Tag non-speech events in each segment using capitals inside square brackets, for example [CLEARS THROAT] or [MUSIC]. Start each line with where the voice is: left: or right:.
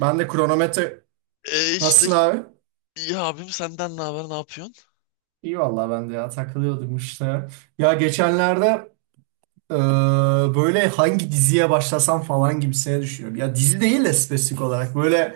right: Ben de kronometre...
left: E işte
right: Nasılsın abi?
left: ya abim senden ne haber ne yapıyorsun?
right: İyi vallahi ben de ya takılıyordum işte. Ya geçenlerde e, böyle hangi diziye başlasam falan gibisine düşünüyorum. Ya dizi değil de spesifik olarak böyle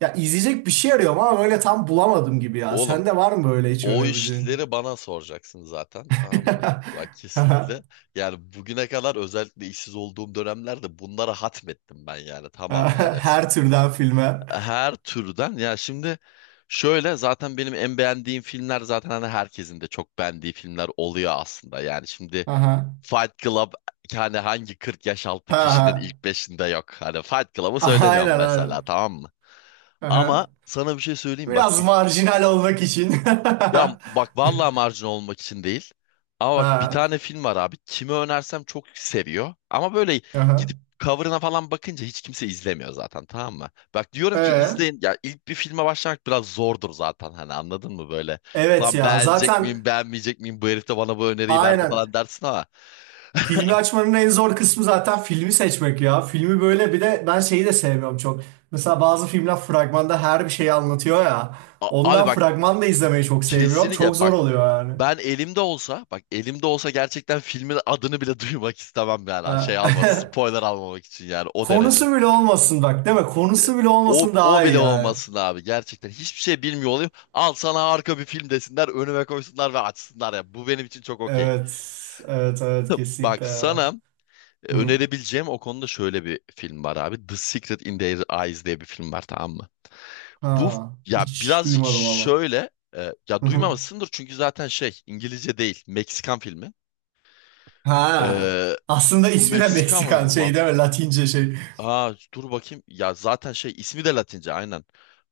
right: ya izleyecek bir şey arıyorum ama böyle tam bulamadım gibi ya.
left: Oğlum
right: Sende var mı böyle hiç
left: o
right: önerebileceğin?
left: işleri bana soracaksın zaten tamam mı? Bak
right: [LAUGHS]
left: kesinlikle. Yani bugüne kadar özellikle işsiz olduğum dönemlerde bunlara hatmettim ben yani tamamına resmen.
right: Her türden filme.
left: Her türden ya şimdi şöyle zaten benim en beğendiğim filmler zaten hani herkesin de çok beğendiği filmler oluyor aslında. Yani şimdi
right: Aha.
left: Fight Club hani hangi 40 yaş altı kişinin
right: Aha.
left: ilk beşinde yok. Hani Fight Club'ı
right: Aynen
left: söylemiyorum mesela
right: aynen.
left: tamam mı? Ama
right: Aha.
left: sana bir şey söyleyeyim bak.
right: Biraz marjinal olmak için. [LAUGHS]
left: Ya bak vallahi marjinal olmak için değil. Ama bak bir
right: Ha.
left: tane film var abi. Kime önersem çok seviyor. Ama böyle
right: Aha.
left: gidip cover'ına falan bakınca hiç kimse izlemiyor zaten tamam mı? Bak diyorum ki
right: Ee?
left: izleyin. Ya ilk bir filme başlamak biraz zordur zaten hani anladın mı böyle?
right: Evet
left: Lan
right: ya
left: beğenecek
right: zaten
left: miyim beğenmeyecek miyim bu herif de bana bu öneriyi verdi falan
right: aynen
left: dersin ama.
right: filmi açmanın en zor kısmı zaten filmi seçmek ya. Filmi böyle bir de ben şeyi de sevmiyorum çok. Mesela bazı filmler fragmanda her bir şeyi anlatıyor ya.
left: Abi
right: Ondan
left: bak.
right: fragman da izlemeyi çok sevmiyorum. Çok
left: Kesinlikle bak
right: zor oluyor yani.
left: ben elimde olsa bak elimde olsa gerçekten filmin adını bile [LAUGHS] duymak istemem yani şey alma
right: Ee,
left: spoiler almamak için yani
right: [LAUGHS]
left: o derece.
right: Konusu bile olmasın bak değil mi? Konusu bile
left: O,
right: olmasın
left: o
right: daha iyi
left: bile
right: yani.
left: olmasın abi gerçekten hiçbir şey bilmiyor olayım al sana harika bir film desinler önüme koysunlar ve açsınlar ya bu benim için çok okey.
right: Evet. Evet evet
left: [LAUGHS] Bak
right: kesinlikle ya.
left: sana
right: Hı.
left: önerebileceğim o konuda şöyle bir film var abi. The Secret in Their Eyes diye bir film var tamam mı? Bu
right: Ha,
left: ya
right: hiç
left: birazcık
right: duymadım valla.
left: şöyle ya
right: Hı hı.
left: duymamışsındır çünkü zaten şey İngilizce değil Meksikan filmi.
right: Ha.
left: Ee,
right: Aslında ismi de
left: Meksika
right: Meksikan
left: mıydı
right: şey
left: lan?
right: değil mi? Latince şey.
left: Aa dur bakayım. Ya zaten şey ismi de Latince aynen.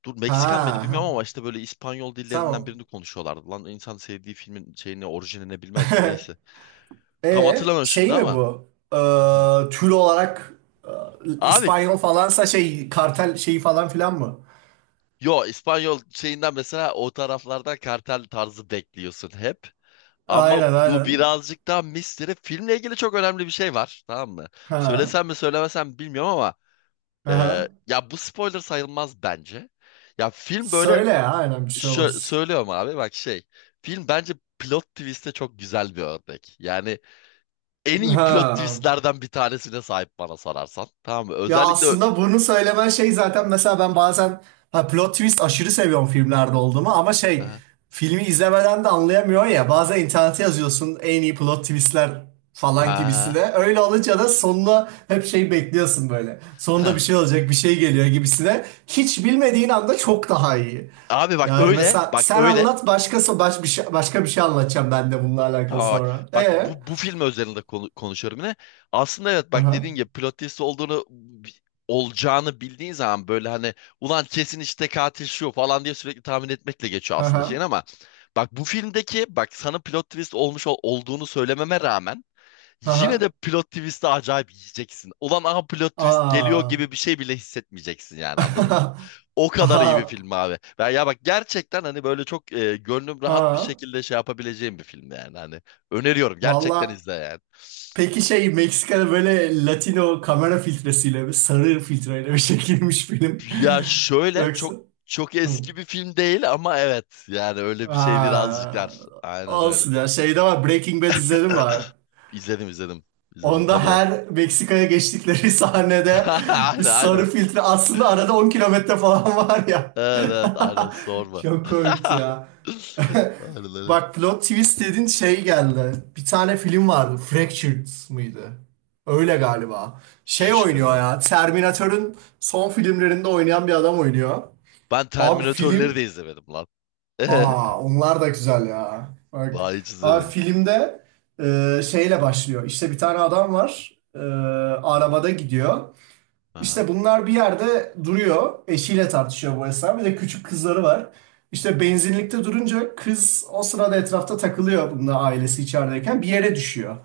left: Dur
right: Ha,
left: Meksikan mıydı
right: ha.
left: bilmiyorum ama işte böyle İspanyol dillerinden
right: Tamam.
left: birini konuşuyorlardı. Lan insan sevdiği filmin şeyini orijinini bilmez mi?
right: [LAUGHS]
left: Neyse. Tam
right: E
left: hatırlamıyorum şimdi
right: şey mi
left: ama.
right: bu?
left: Hı.
right: Tür olarak
left: Abi
right: İspanyol falansa şey kartel şeyi falan filan mı?
left: yo İspanyol şeyinden mesela o taraflarda kartel tarzı bekliyorsun hep. Ama
right: Aynen
left: bu
right: aynen.
left: birazcık daha misteri. Filmle ilgili çok önemli bir şey var. Tamam mı?
right: Ha.
left: Söylesem mi söylemesem mi bilmiyorum ama
right: Aha.
left: ya bu spoiler sayılmaz bence. Ya film böyle
right: Söyle ya aynen bir şey olmaz.
left: söylüyorum abi bak şey. Film bence plot twist'e çok güzel bir örnek. Yani en iyi plot
right: Ha.
left: twist'lerden bir tanesine sahip bana sorarsan. Tamam mı?
right: Ya
left: Özellikle
right: aslında bunu söylemen şey zaten mesela ben bazen ha, plot twist aşırı seviyorum filmlerde olduğumu ama şey
left: ha
right: filmi izlemeden de anlayamıyor ya bazen internete yazıyorsun en iyi plot twistler falan
left: ha
right: gibisine öyle olunca da sonuna hep şey bekliyorsun böyle sonunda bir
left: ha.
right: şey olacak bir şey geliyor gibisine hiç bilmediğin anda çok daha iyi
left: Abi bak
right: yani
left: öyle,
right: mesela
left: bak
right: sen
left: öyle.
right: anlat başkası baş bir şey, başka bir şey anlatacağım ben de bununla alakalı
left: Tamam bak.
right: sonra
left: Bak bu film özelinde konuşuyorum yine. Aslında evet bak
right: aha
left: dediğin gibi plot twist olduğunu olacağını bildiğin zaman böyle hani ulan kesin işte katil şu falan diye sürekli tahmin etmekle geçiyor aslında şeyin
right: aha
left: ama bak bu filmdeki bak sana plot twist olmuş olduğunu söylememe rağmen yine de
right: aha
left: plot twist'i acayip yiyeceksin. Ulan aha plot
right: aha
left: twist geliyor gibi bir
right: aa
left: şey bile hissetmeyeceksin yani anladın
right: [LAUGHS]
left: o kadar iyi bir
right: Aha.
left: film abi. Ben ya bak gerçekten hani böyle çok gönlüm rahat bir
right: Ha,
left: şekilde şey yapabileceğim bir film yani hani öneriyorum gerçekten
right: valla
left: izle yani.
right: peki şey Meksika'da böyle Latino kamera filtresiyle bir sarı filtreyle bir çekilmiş film.
left: Ya
right: [LAUGHS]
left: şöyle
right: Yoksa.
left: çok çok
right: Hı.
left: eski bir film değil ama evet yani öyle bir şey birazcık
right: Ha,
left: var. Aynen öyle.
right: olsun ya şeyde var Breaking Bad izledim var.
left: [CLEARS THROAT] İzledim izledim. İzledim tabii
right: Onda
left: lan.
right: her Meksika'ya geçtikleri [LAUGHS] sahnede
left: [LAUGHS] Aynen
right: bir
left: aynen.
right: sarı filtre aslında arada 10 kilometre falan var ya.
left: Evet evet aynen
right: [LAUGHS]
left: sorma.
right: Çok
left: [LAUGHS]
right: komikti ya. [LAUGHS]
left: Aynen aynen.
right: Bak plot twist dedin şey geldi. Bir tane film vardı. Fractured mıydı? Öyle galiba. Şey
left: Hiç
right: oynuyor
left: duymam.
right: ya. Terminator'ın son filmlerinde oynayan bir adam oynuyor.
left: Ben
right: Abi film.
left: Terminatörleri de izlemedim lan. [LAUGHS]
right: Aa onlar da güzel ya. Bak.
left: Vay hiç
right: Abi
left: izlemedim.
right: filmde şeyle başlıyor. İşte bir tane adam var.
left: Hı,
right: Arabada gidiyor.
left: aha,
right: İşte bunlar bir yerde duruyor. Eşiyle tartışıyor bu esnada. Bir de küçük kızları var. İşte benzinlikte durunca kız o sırada etrafta takılıyor bununla ailesi içerideyken bir yere düşüyor.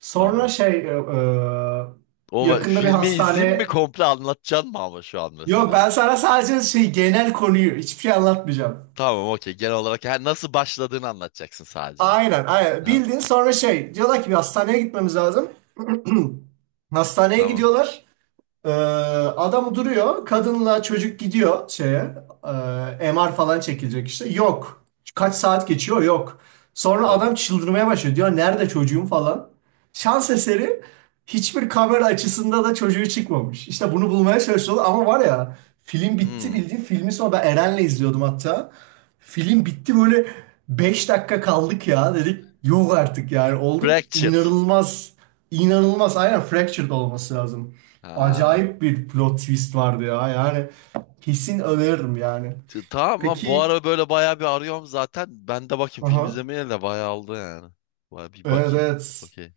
right: Sonra
left: tamam.
right: şey
left: O
right: yakında bir
left: filmi izleyeyim mi
right: hastane
left: komple anlatacaksın mı ama şu an
right: yok
left: mesela?
right: ben sana sadece şey genel konuyu hiçbir şey anlatmayacağım.
left: Tamam okey genel olarak ha, nasıl başladığını anlatacaksın sadece.
right: Aynen aynen
left: Ha
right: bildin sonra şey diyorlar ki bir hastaneye gitmemiz lazım. [CLEARS THROAT] Hastaneye
left: tamam.
right: gidiyorlar. Ee, Adam duruyor. Kadınla çocuk gidiyor şeye. E, MR falan çekilecek işte. Yok. Kaç saat geçiyor? Yok. Sonra
left: Dön.
right: adam çıldırmaya başlıyor. Diyor nerede çocuğum falan. Şans eseri hiçbir kamera açısında da çocuğu çıkmamış. İşte bunu bulmaya çalışıyorlar ama var ya film bitti
left: Hmm.
right: bildiğin filmi sonra ben Eren'le izliyordum hatta. Film bitti böyle 5 dakika kaldık ya dedik. Yok artık yani olduk
left: Fractured.
right: inanılmaz. İnanılmaz aynen fractured olması lazım.
left: Ha.
right: Acayip bir plot twist vardı ya. Yani kesin öneririm yani.
left: Tamam lan bu
right: Peki,
left: ara böyle bayağı bir arıyorum zaten. Ben de bakayım film
right: aha,
left: izlemeye de bayağı oldu yani. Bayağı bir
right: evet
left: bakayım.
right: evet.
left: Okey.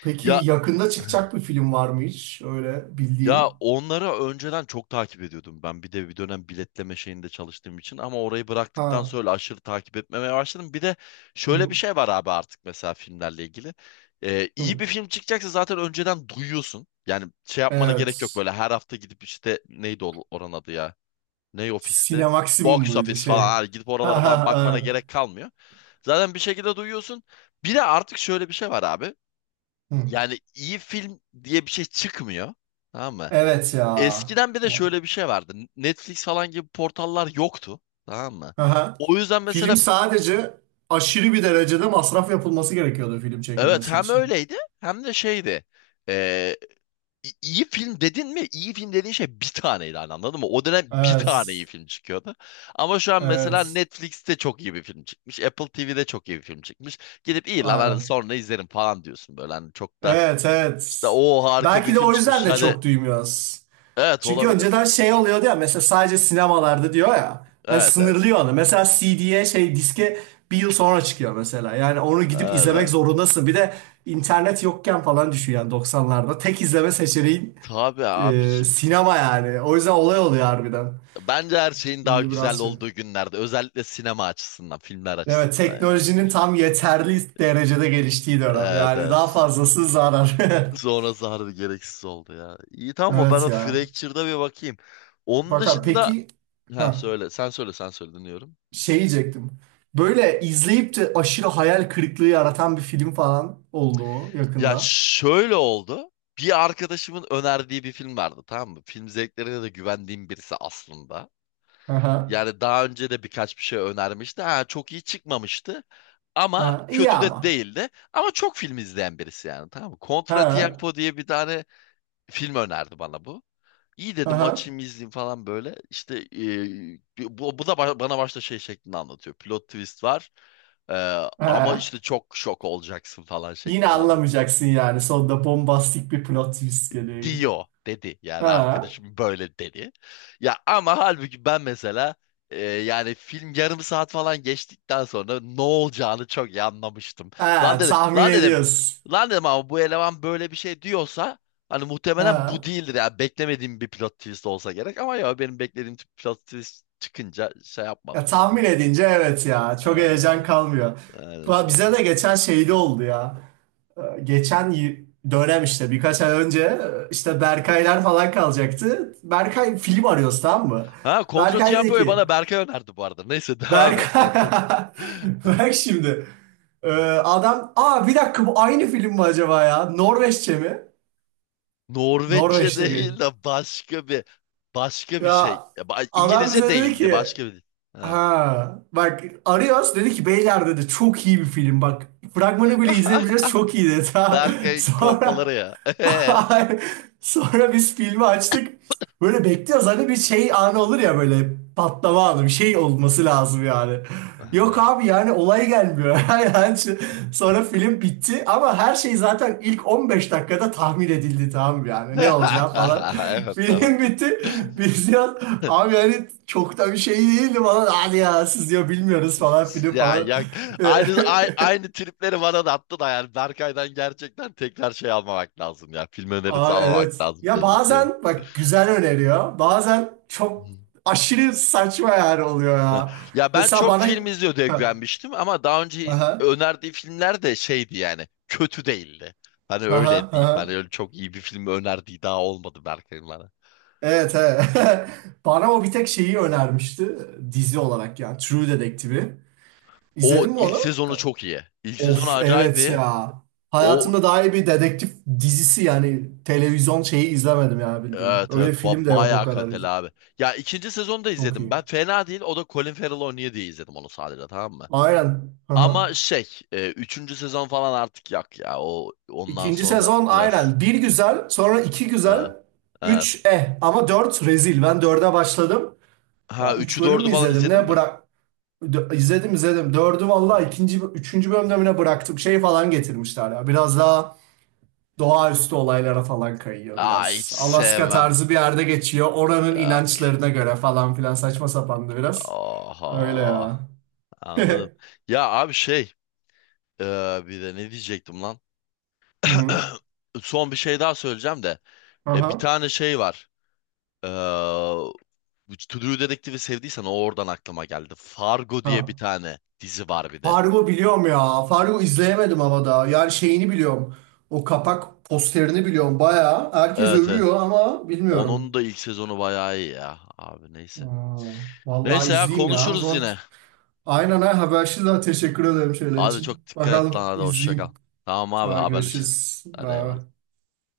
right: Peki
left: Ya
right: yakında
left: [LAUGHS]
right: çıkacak bir film var mı hiç? Öyle
left: ya
right: bildiğin.
left: onları önceden çok takip ediyordum ben. Bir de bir dönem biletleme şeyinde çalıştığım için ama orayı bıraktıktan
right: Ha.
left: sonra aşırı takip etmemeye başladım. Bir de şöyle bir
right: Hı,
left: şey var abi artık mesela filmlerle ilgili. İyi
right: hı.
left: bir film çıkacaksa zaten önceden duyuyorsun. Yani şey yapmana gerek yok
right: Evet.
left: böyle her hafta gidip işte neydi oranın adı ya? Ney ofisti?
right: Sinemaksimum
left: Box
right: muydu
left: office falan
right: şey?
left: hani gidip oralara
right: Ha ha
left: falan bakmana
right: ha.
left: gerek kalmıyor. Zaten bir şekilde duyuyorsun. Bir de artık şöyle bir şey var abi.
right: Hı.
left: Yani iyi film diye bir şey çıkmıyor. Tamam mı?
right: Evet ya.
left: Eskiden bir de şöyle bir şey vardı. Netflix falan gibi portallar yoktu. Tamam mı?
right: Aha.
left: O yüzden
right: Film
left: mesela
right: sadece aşırı bir derecede masraf yapılması gerekiyordu film
left: evet
right: çekilmesi
left: hem
right: için.
left: öyleydi hem de şeydi. Ee, iyi film dedin mi? İyi film dediğin şey bir taneydi hani anladın mı? O dönem bir tane iyi
right: Evet.
left: film çıkıyordu. Ama şu an mesela
right: Evet.
left: Netflix'te çok iyi bir film çıkmış. Apple TV'de çok iyi bir film çıkmış. Gidip iyi lan hadi
right: Aynen.
left: sonra izlerim falan diyorsun böyle. Hani çok da
right: Evet
left: işte
right: evet.
left: o harika bir
right: Belki de
left: film
right: o yüzden
left: çıkmış.
right: de
left: Hadi
right: çok duymuyoruz.
left: evet
right: Çünkü önceden
left: olabilir.
right: şey oluyordu ya mesela sadece sinemalarda diyor ya. Hani
left: Evet evet.
right: sınırlıyor onu. Mesela CD'ye şey diske bir yıl sonra çıkıyor mesela. Yani onu gidip
left: Evet
right: izlemek
left: evet.
right: zorundasın. Bir de internet yokken falan düşüyor yani 90'larda. Tek izleme seçeneğin
left: Tabii abicim.
right: sinema yani. O yüzden olay oluyor harbiden.
left: Bence her şeyin daha
right: Şimdi
left: güzel
right: biraz şey.
left: olduğu günlerde. Özellikle sinema açısından, filmler
right: Evet
left: açısından ya.
right: teknolojinin tam yeterli derecede geliştiği dönem.
left: Evet,
right: Yani daha
left: evet.
right: fazlası zarar. [LAUGHS]
left: Sonrası harbi gereksiz oldu ya. İyi tamam mı? Ben
right: Evet
left: o
right: ya.
left: Fractured'a bir bakayım. Onun
right: Fakat
left: dışında...
right: peki
left: Ha
right: ha,
left: söyle, sen söyle, sen söyle dinliyorum.
right: şey diyecektim. Böyle izleyip de aşırı hayal kırıklığı yaratan bir film falan oldu mu
left: Ya
right: yakında?
left: şöyle oldu. Bir arkadaşımın önerdiği bir film vardı tamam mı? Film zevklerine de güvendiğim birisi aslında.
right: Aha,
left: Yani daha önce de birkaç bir şey önermişti. Ha, çok iyi çıkmamıştı. Ama
right: aha, iyi
left: kötü
right: ama.
left: de değildi. Ama çok film izleyen birisi yani tamam mı? Contra
right: Ha,
left: Tiempo diye bir tane film önerdi bana bu. İyi dedim
right: aha,
left: açayım izleyeyim falan böyle. İşte bu da bana başta şey şeklinde anlatıyor. Plot twist var. E, ama
right: ha.
left: işte çok şok olacaksın falan
right: Yine
left: şeklinde anlatıyor,
right: anlamayacaksın yani. Sonunda bombastik bir plot twist geliyor.
left: diyor dedi. Yani
right: Ha,
left: arkadaşım böyle dedi. Ya ama halbuki ben mesela yani film yarım saat falan geçtikten sonra ne olacağını çok iyi anlamıştım. Lan
right: ha,
left: dedim,
right: tahmin
left: lan dedim,
right: ediyorsun.
left: lan dedim ama bu eleman böyle bir şey diyorsa hani muhtemelen bu
right: Ha.
left: değildir ya. Beklemediğim bir plot twist olsa gerek ama ya benim beklediğim tip plot twist çıkınca şey
right: Ya,
left: yapmadım yani.
right: tahmin edince evet ya. Çok heyecan
left: Evet,
right: kalmıyor.
left: öyle
right: Va- Bize
left: sonra.
right: de geçen şeyde oldu ya. Geçen y- dönem işte birkaç ay önce işte
left: Hı.
right: Berkaylar falan kalacaktı. Berkay film arıyoruz tamam mı?
left: Ha Contra
right: Berkay dedi
left: Tiempo'yu
right: ki
left: bana Berkay önerdi bu arada. Neyse devam et.
right: Berkay
left: Evet.
right: [LAUGHS] bak
left: [LAUGHS]
right: şimdi Ee, adam aa bir dakika bu aynı film mi acaba ya? Norveççe mi?
left: Norveççe
right: Norveç'te
left: değil
right: gay.
left: de başka bir şey.
right: Ya
left: Ya,
right: adam
left: İngilizce
right: bize dedi
left: değildi
right: ki
left: başka bir. Ha.
right: Ha bak Arias dedi ki beyler dedi çok iyi bir film bak fragmanı bile izlemeyeceğiz
left: [LAUGHS]
right: çok iyi dedi ha. [LAUGHS]
left: Berkay'ın kolpaları
right: Sonra
left: ya. [LAUGHS]
right: [LAUGHS] sonra biz filmi açtık böyle bekliyoruz hani bir şey anı olur ya böyle patlama anı bir şey olması lazım yani. Yok
left: Aha.
right: abi yani olay gelmiyor. [LAUGHS] Yani şu- sonra film bitti ama her şey zaten ilk 15 dakikada tahmin edildi tamam mı yani ne olacağı falan.
left: [LAUGHS]
right: [LAUGHS]
left: Evet tamam.
right: Film bitti.
left: [LAUGHS]
right: Biz ya abi yani çok da bir şey değildi falan. Hadi ya siz diyor bilmiyoruz falan film
left: Ya,
right: falan.
left: ya
right: [LAUGHS]
left: aynı tripleri bana da attı da yani Berkay'dan gerçekten tekrar şey almamak lazım ya. Film önerisi
right: Aa,
left: almamak
right: evet.
left: lazım
right: Ya
left: belli ki.
right: bazen bak güzel öneriyor. Bazen çok aşırı saçma yani oluyor
left: [LAUGHS] Ha.
right: ya.
left: Ya ben
right: Mesela
left: çok
right: bana
left: film izliyordu
right: Ha,
left: eklenmiştim ama daha önce
right: aha,
left: önerdiği filmler de şeydi yani kötü değildi. Hani
right: aha,
left: öyle diyeyim. Hani
right: aha.
left: öyle çok iyi bir film önerdiği daha olmadı Berkay'ın bana.
right: Evet, evet. [LAUGHS] Bana o bir tek şeyi önermişti dizi olarak ya. True Detective'i.
left: O
right: İzledin mi
left: ilk
right: onu?
left: sezonu çok iyi. İlk sezonu
right: Of
left: acayip
right: evet
left: iyi.
right: ya.
left: O
right: Hayatımda daha iyi bir dedektif dizisi yani televizyon şeyi izlemedim ya bildiğin.
left: evet
right: Öyle
left: evet
right: film de yok o
left: bayağı
right: kadar.
left: kaliteli abi. Ya ikinci sezonu da
right: Çok
left: izledim
right: iyi.
left: ben. Fena değil. O da Colin Farrell oynuyor diye izledim onu sadece tamam mı?
right: Aynen. Aha.
left: Ama şey üçüncü sezon falan artık yak ya. O ondan
right: İkinci
left: sonra
right: sezon
left: biraz
right: aynen. Bir güzel, sonra iki güzel,
left: ha, evet.
right: üç eh ama dört rezil. Ben dörde başladım.
left: Ha
right: Va- Üç
left: üçü
right: bölüm
left: dördü
right: mü
left: falan
right: izledim
left: izledin
right: ne?
left: mi?
right: Bırak Dö- izledim izledim. Dördü valla
left: Hı.
right: ikinci, üçüncü bölümde mi ne bıraktım. Şey falan getirmişler ya. Biraz daha doğaüstü olaylara falan kayıyor
left: Aa hiç
right: biraz. Alaska
left: sevmem.
right: tarzı bir yerde geçiyor. Oranın
left: Yok.
right: inançlarına göre falan filan saçma sapandı biraz. Öyle ya.
left: Oha. Anladım.
right: [LAUGHS]
left: Ya abi şey e, bir de ne diyecektim lan?
right: Hı hı.
left: [CLEARS THROAT] Son bir şey daha söyleyeceğim de. Bir
right: Aha.
left: tane şey var. E, bu To Do Detective'i sevdiysen o oradan aklıma geldi. Fargo diye bir
right: Ha.
left: tane dizi var bir de.
right: Fargo biliyorum ya. Fargo izleyemedim ama daha. Yani şeyini biliyorum. O kapak posterini biliyorum. Bayağı herkes
left: Evet evet.
right: övüyor ama bilmiyorum.
left: Onun da ilk sezonu bayağı iyi ya. Abi neyse.
right: Aa, vallahi
left: Neyse ya
right: izleyeyim ya. O
left: konuşuruz
right: zaman
left: yine.
right: aynen ha habersiz daha teşekkür ederim şöyle
left: Hadi
right: için.
left: çok dikkat et lan
right: Bakalım
left: hadi hoşça kal.
right: izleyeyim.
left: Tamam abi
right: Daha
left: haberleşiriz.
right: görüşürüz.
left: Hadi eyvallah.
right: Bye.